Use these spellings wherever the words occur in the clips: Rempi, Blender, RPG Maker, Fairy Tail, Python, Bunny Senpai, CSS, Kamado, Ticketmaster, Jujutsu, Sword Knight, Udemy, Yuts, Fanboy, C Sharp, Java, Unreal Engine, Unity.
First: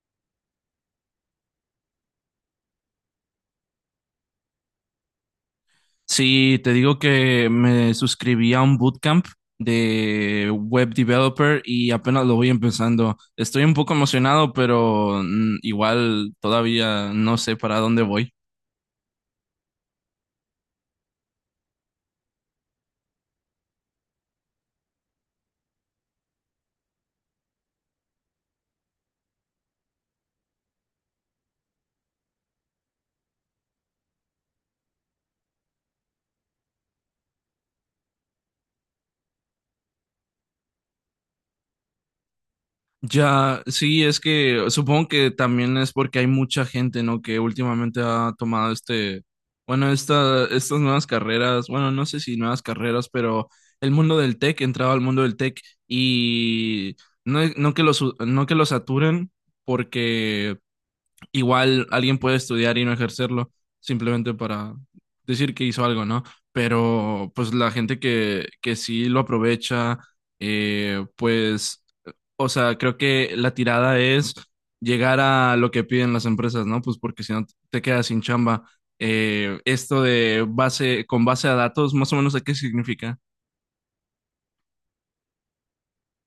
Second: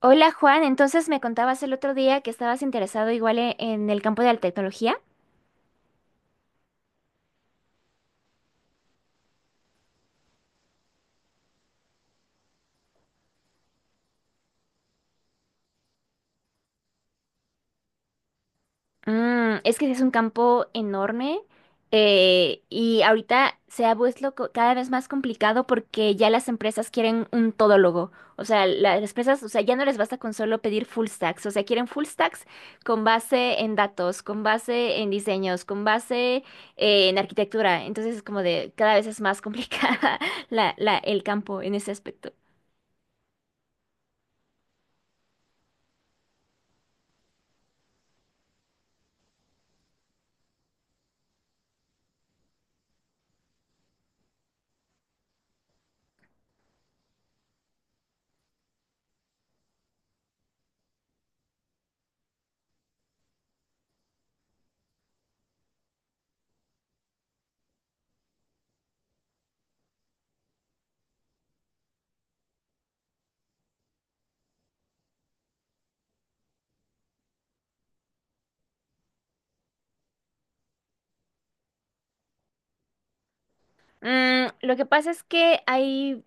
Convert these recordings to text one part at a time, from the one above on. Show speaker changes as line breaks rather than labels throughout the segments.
Hola Juan, entonces me contabas el otro día que estabas interesado igual en el campo de la tecnología.
Sí, te digo que me suscribí a un bootcamp de web developer y apenas lo voy empezando. Estoy un poco emocionado, pero igual todavía no sé para dónde voy.
Es que es un campo enorme, y ahorita se ha vuelto cada vez más complicado porque ya las empresas quieren un todólogo. O sea, las empresas, o sea, ya no les basta con solo pedir full stacks. O sea, quieren full stacks con base en datos, con base en diseños, con base en arquitectura. Entonces es como de cada vez es más complicada el campo en ese aspecto.
Ya, sí, es que supongo que también es porque hay mucha gente, ¿no? Que últimamente ha tomado estas nuevas carreras, bueno, no sé si nuevas carreras, pero el mundo del tech, entraba al mundo del tech y no que los saturen porque igual alguien puede estudiar y no ejercerlo simplemente para decir que hizo algo, ¿no? Pero pues la gente que sí lo aprovecha, pues, o sea, creo que la tirada es llegar a lo que piden las empresas, ¿no? Pues porque si no te quedas sin chamba. Esto de base, con base a datos, más o menos, ¿de qué significa?
Lo que pasa es que hay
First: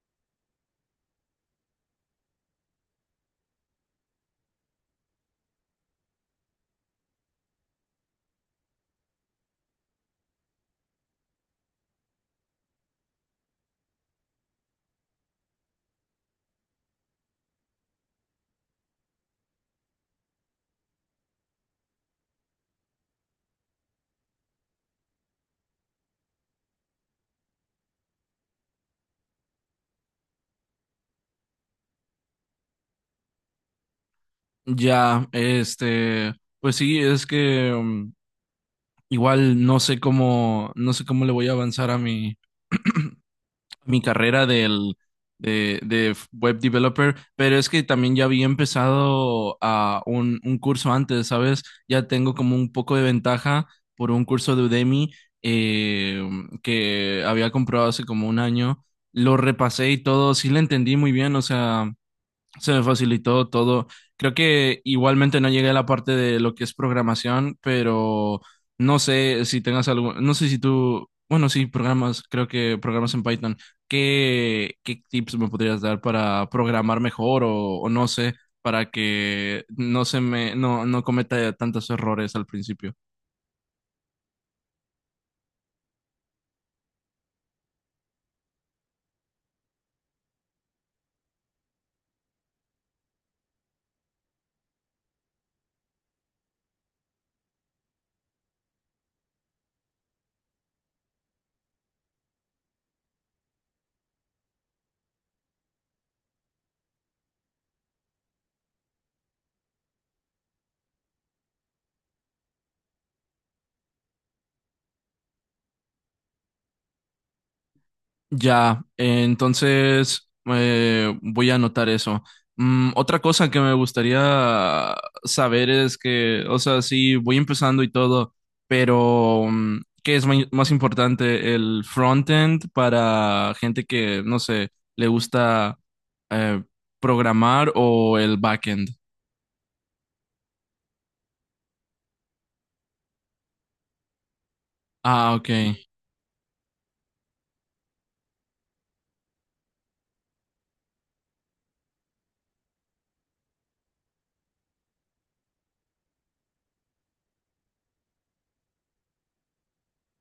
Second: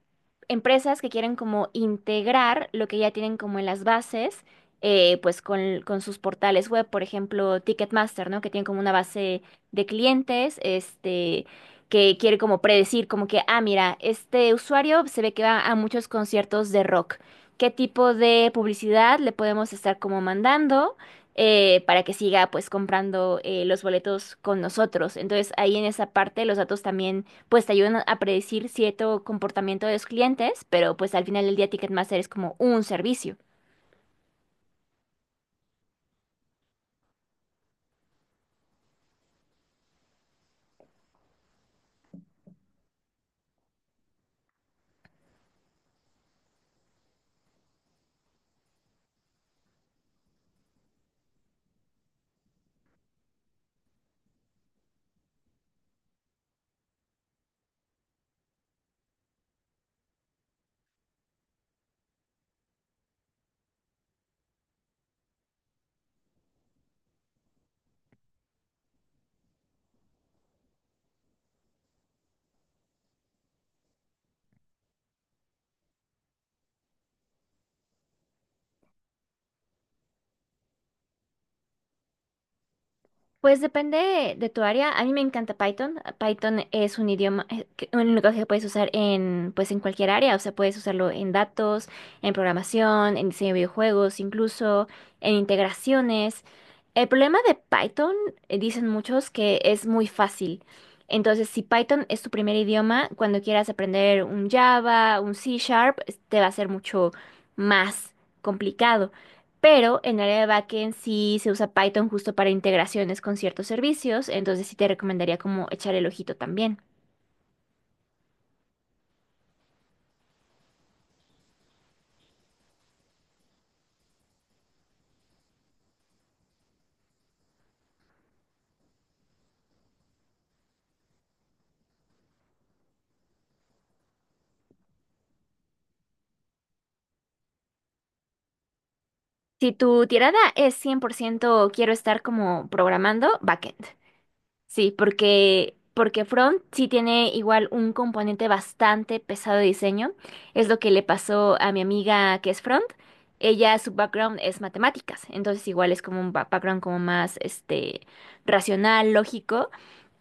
empresas que quieren como integrar lo que ya tienen como en las bases, pues con sus portales web, por ejemplo, Ticketmaster, ¿no? Que tiene como una base de clientes, este, que quiere como predecir, como que, ah, mira, este usuario se ve que va a muchos conciertos de rock. ¿Qué tipo de publicidad le podemos estar como mandando? Para que siga pues comprando los boletos con nosotros. Entonces ahí en esa parte los datos también pues te ayudan a predecir cierto comportamiento de los clientes, pero pues al final del día Ticketmaster es como un servicio.
Ya, este, pues sí, es que igual no sé cómo, no sé cómo le voy a avanzar a mi carrera de web developer, pero es que también ya había empezado a un curso antes, ¿sabes? Ya tengo como un poco de ventaja por un curso de Udemy, eh, que había comprado hace como un año. Lo repasé y todo, sí le entendí muy bien, o sea, se me facilitó todo. Creo que igualmente no llegué a la parte de lo que es programación, pero no sé si tengas algo, no sé si tú, bueno, sí, programas, creo que programas en Python. ¿¿Qué tips me podrías dar para programar mejor o no sé, para que no se me, no cometa tantos errores al principio?
Pues depende de tu área. A mí me encanta Python. Python es un idioma, un lenguaje que puedes usar en, pues, en cualquier área. O sea, puedes usarlo en datos, en programación, en diseño de videojuegos, incluso en integraciones. El problema de Python, dicen muchos, que es muy fácil. Entonces, si Python es tu primer idioma, cuando quieras aprender un Java, un C Sharp, te va a ser mucho más complicado. Pero en área de backend sí se usa Python justo para integraciones con ciertos servicios, entonces sí te recomendaría como echar el ojito también.
Ya, entonces voy a anotar eso. Mm, otra cosa que me gustaría saber es que, o sea, sí, voy empezando y todo, pero ¿qué es más importante? ¿El frontend para gente que, no sé, le gusta eh, programar o el backend?
Si tu tirada es 100% quiero estar como programando, backend. Sí,
Ah, ok.
porque front sí tiene igual un componente bastante pesado de diseño. Es lo que le pasó a mi amiga que es front. Ella, su background es matemáticas, entonces igual es como un background como más este racional, lógico.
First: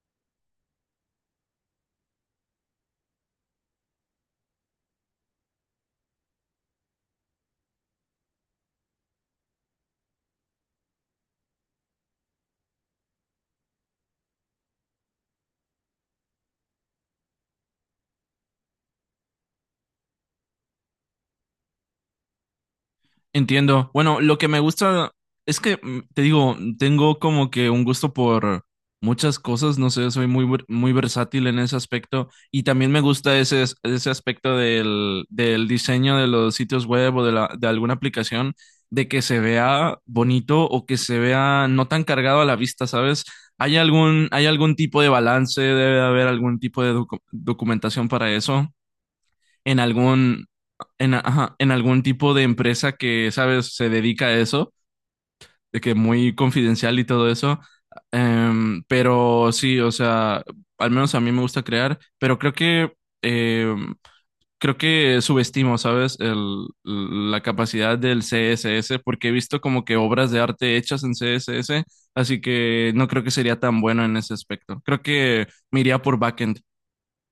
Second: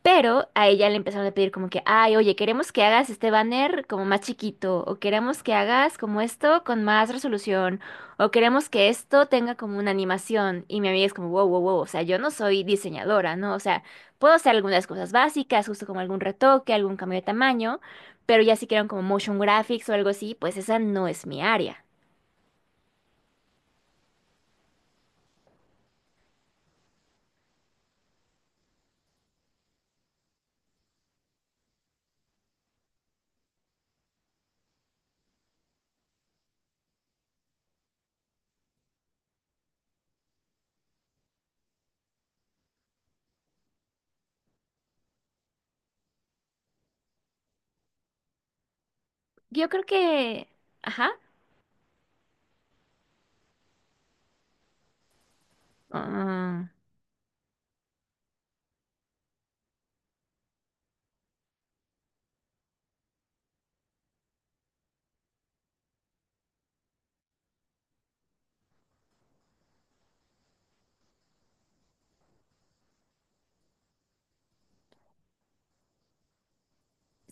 Pero a ella le empezaron a pedir como que, ay, oye, queremos que hagas este banner como más chiquito, o queremos que hagas como esto con más resolución, o queremos que esto tenga como una animación. Y mi amiga es como, wow, wow, wow, o sea, yo no soy diseñadora, ¿no? O sea, puedo hacer algunas cosas básicas, justo como algún retoque, algún cambio de tamaño, pero ya si quieren como motion graphics o algo así, pues esa no es mi área.
Entiendo. Bueno, lo que me gusta es que, te digo, tengo como que un gusto por muchas cosas, no sé, muy versátil en ese aspecto y también me gusta ese aspecto del diseño de los sitios web o de, de alguna aplicación, de que se vea bonito o que se vea no tan cargado a la vista, ¿sabes? ¿Hay algún tipo de balance? ¿Debe haber algún tipo de documentación para eso?
Yo
En
creo
algún,
que, ajá.
en, ajá, en algún tipo de empresa que, sabes, se dedica a eso, de que muy confidencial y todo eso. Pero sí, o sea, al menos a mí me gusta crear, pero em, creo que subestimo, ¿sabes? La capacidad del CSS, porque he visto como que obras de arte hechas en CSS, así que no creo que sería tan bueno en ese aspecto. Creo que me iría por backend.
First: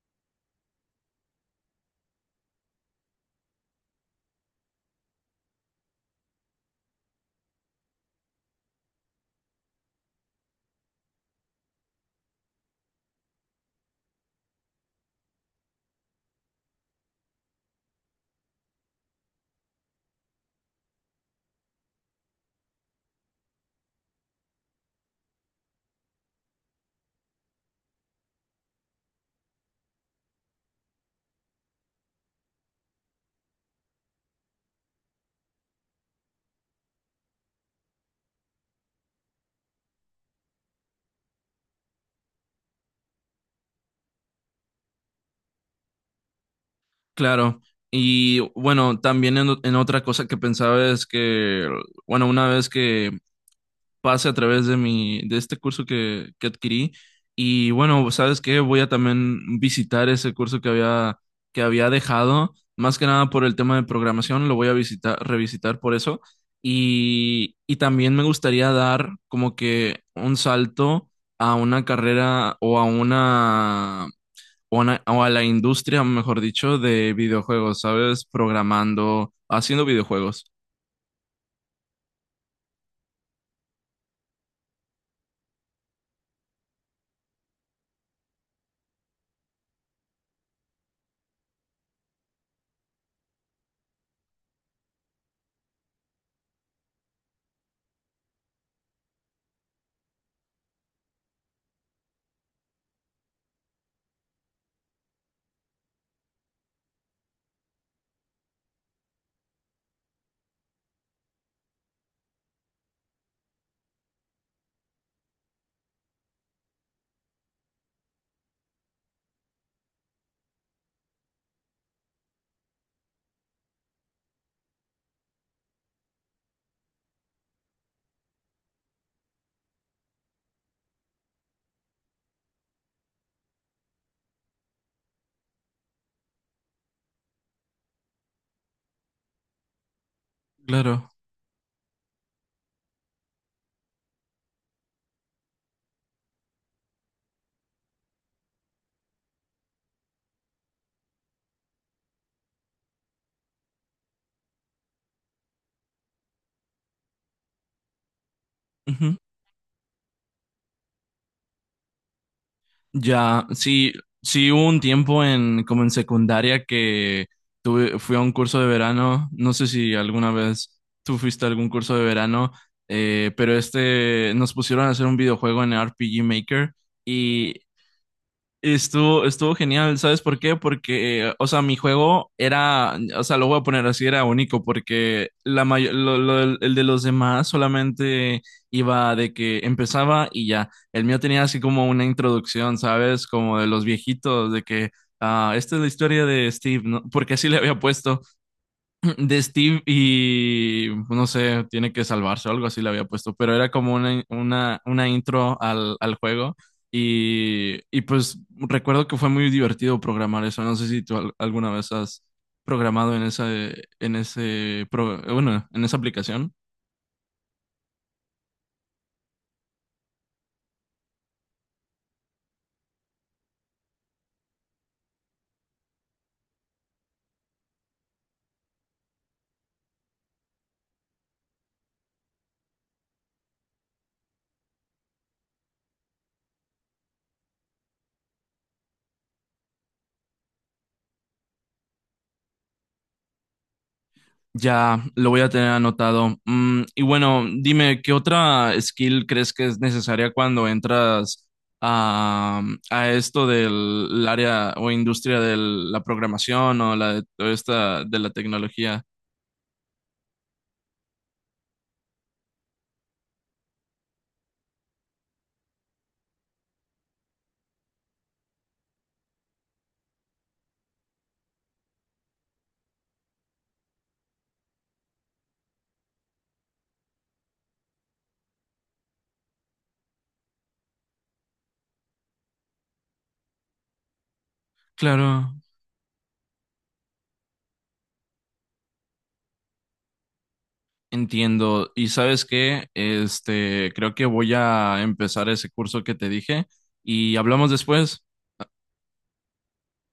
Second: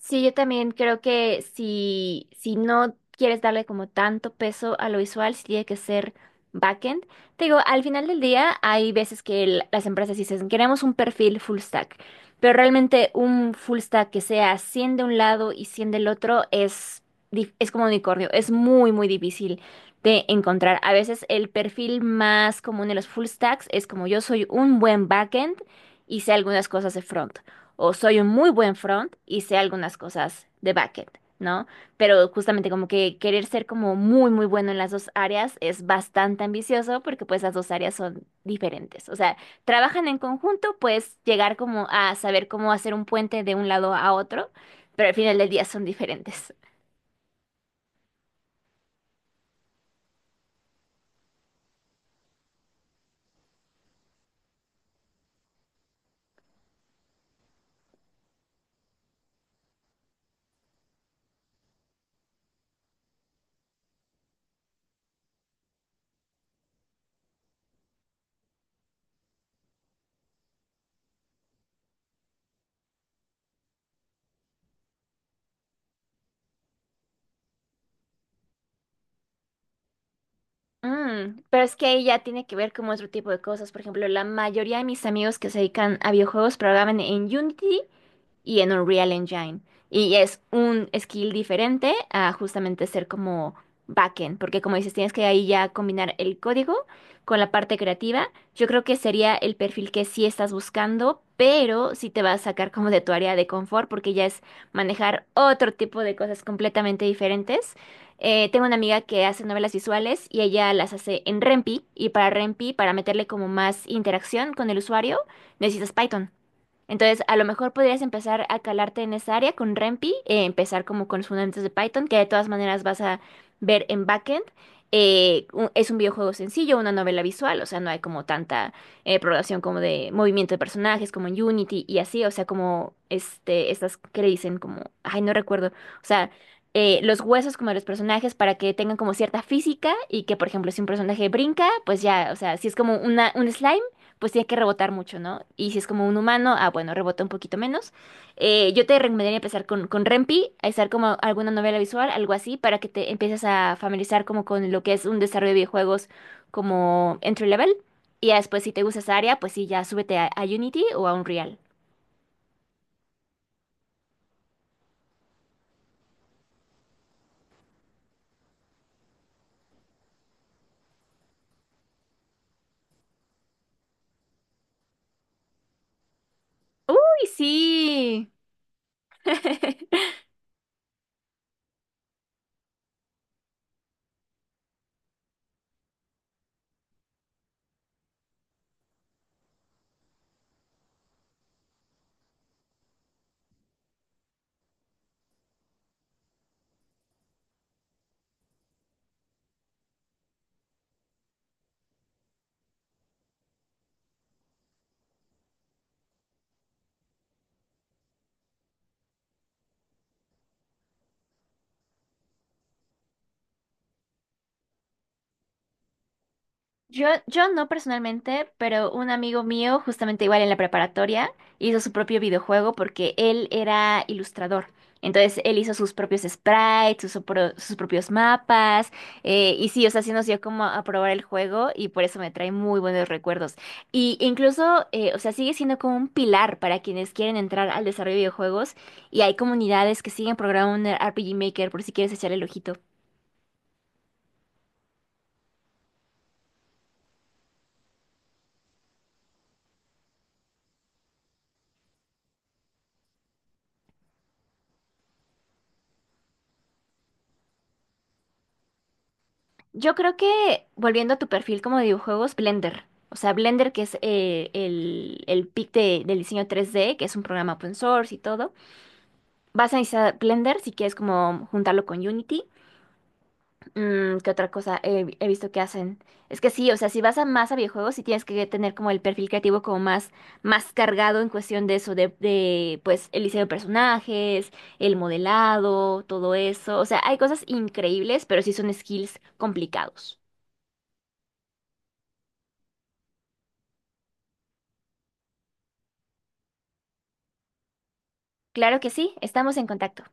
Sí, yo también creo que si, si no quieres darle como tanto peso a lo visual, sí tiene que ser backend. Te digo, al final del día hay veces que las empresas dicen, queremos un perfil full stack, pero realmente un full stack que sea 100 de un lado y 100 del otro es, es como unicornio, es muy, muy difícil de encontrar. A veces el perfil más común de los full stacks es como yo soy un buen backend y sé algunas cosas de front o soy un muy buen front y sé algunas cosas de backend, ¿no? Pero justamente como que querer ser como muy, muy bueno en las dos áreas es bastante ambicioso porque pues las dos áreas son diferentes. O sea, trabajan en conjunto, puedes llegar como a saber cómo hacer un puente de un lado a otro, pero al final del día son diferentes.
Claro, y bueno, también en otra cosa que pensaba es que, bueno, una vez que pase a través de mi, de este curso que adquirí, y bueno, ¿sabes qué? Voy a también visitar ese curso que había dejado, más que nada por el tema de programación, lo voy a visitar, revisitar por eso, y también me gustaría dar como que un salto a una carrera o a una o a la industria, mejor dicho, de videojuegos, ¿sabes? Programando, haciendo videojuegos.
Pero es que ahí ya tiene que ver con otro tipo de cosas. Por ejemplo, la mayoría de mis amigos que se dedican a videojuegos programan en Unity y en Unreal Engine. Y es un skill diferente a justamente ser como backend, porque como dices, tienes que ahí ya combinar el código con la parte creativa. Yo creo que sería el perfil que sí estás buscando, pero sí te va a sacar como de tu área de confort, porque ya es manejar otro tipo de cosas completamente diferentes. Tengo una amiga que hace novelas visuales y ella las hace en Rempi, y para Rempi, para meterle como más interacción con el usuario, necesitas Python. Entonces, a lo mejor podrías empezar a calarte en esa área con Rempi, empezar como con los fundamentos de Python, que de todas maneras vas a ver en backend. Es un videojuego sencillo, una novela visual, o sea, no hay como tanta programación como de movimiento de personajes, como en Unity y así, o sea, como este, estas que le dicen como, ay, no recuerdo, o sea, los huesos como de los personajes para que tengan como cierta física y que, por ejemplo, si un
Claro.
personaje brinca, pues ya, o sea, si es como una, un slime pues tiene que rebotar mucho, ¿no? Y si es como un humano, ah, bueno, rebota un poquito menos. Yo te recomendaría empezar con Rempi, a estar como alguna novela visual, algo así, para que te empieces a familiarizar como con lo que es un desarrollo de videojuegos como entry level. Y ya después, si te gusta esa
Ujú.
área, pues sí, ya súbete a Unity o a Unreal.
Ya, sí, sí hubo un tiempo en, como en secundaria que tuve, fui a un curso de verano, no sé si alguna vez tú fuiste a algún curso de verano, pero este, nos pusieron a hacer un videojuego en RPG Maker
¡Uy,
y
sí!
estuvo, estuvo genial, ¿sabes por qué? Porque, o sea, mi juego era, o sea, lo voy a poner así, era único, porque la may- lo- el de los demás solamente iba de que empezaba y ya. El mío tenía así como una introducción, ¿sabes? Como de los viejitos, de que, ah, esta es la historia de Steve, ¿no? Porque así le había puesto de Steve y pues, no sé, tiene que salvarse o algo así le había puesto, pero era como una intro al juego y pues recuerdo que fue muy divertido programar eso. No sé si tú alguna vez has programado en esa, en ese, bueno, en esa aplicación.
Yo no personalmente, pero un amigo mío, justamente igual en la preparatoria, hizo su propio videojuego porque él era ilustrador. Entonces él hizo sus propios sprites, sus propios mapas, y sí, o sea, sí nos dio como a probar el juego y por eso me trae muy buenos recuerdos. Y incluso, o sea, sigue siendo como un pilar para quienes quieren entrar al desarrollo de videojuegos y hay comunidades que siguen programando un RPG Maker por si quieres echarle el ojito.
Ya, lo voy a tener anotado. Mm, y bueno, dime, ¿qué otra skill crees que es necesaria cuando entras a, a esto del área o industria de la programación o la de toda esta de la tecnología?
Yo creo que, volviendo a tu perfil como de videojuegos, Blender. O sea, Blender, que es el pic del diseño tres d que es un programa open source y todo. Vas a necesitar Blender si quieres como juntarlo con Unity. Mm, ¿qué otra cosa he visto que hacen? Es que sí, o sea, si vas a más a videojuegos, sí tienes que tener como el perfil creativo como más, más cargado en cuestión de eso, de pues el diseño de personajes, el
Claro,
modelado, todo eso. O sea, hay cosas increíbles, pero sí son skills complicados.
entiendo. ¿Y sabes qué? Este, creo que voy a empezar ese curso que te dije y hablamos después.
Claro que sí, estamos en contacto.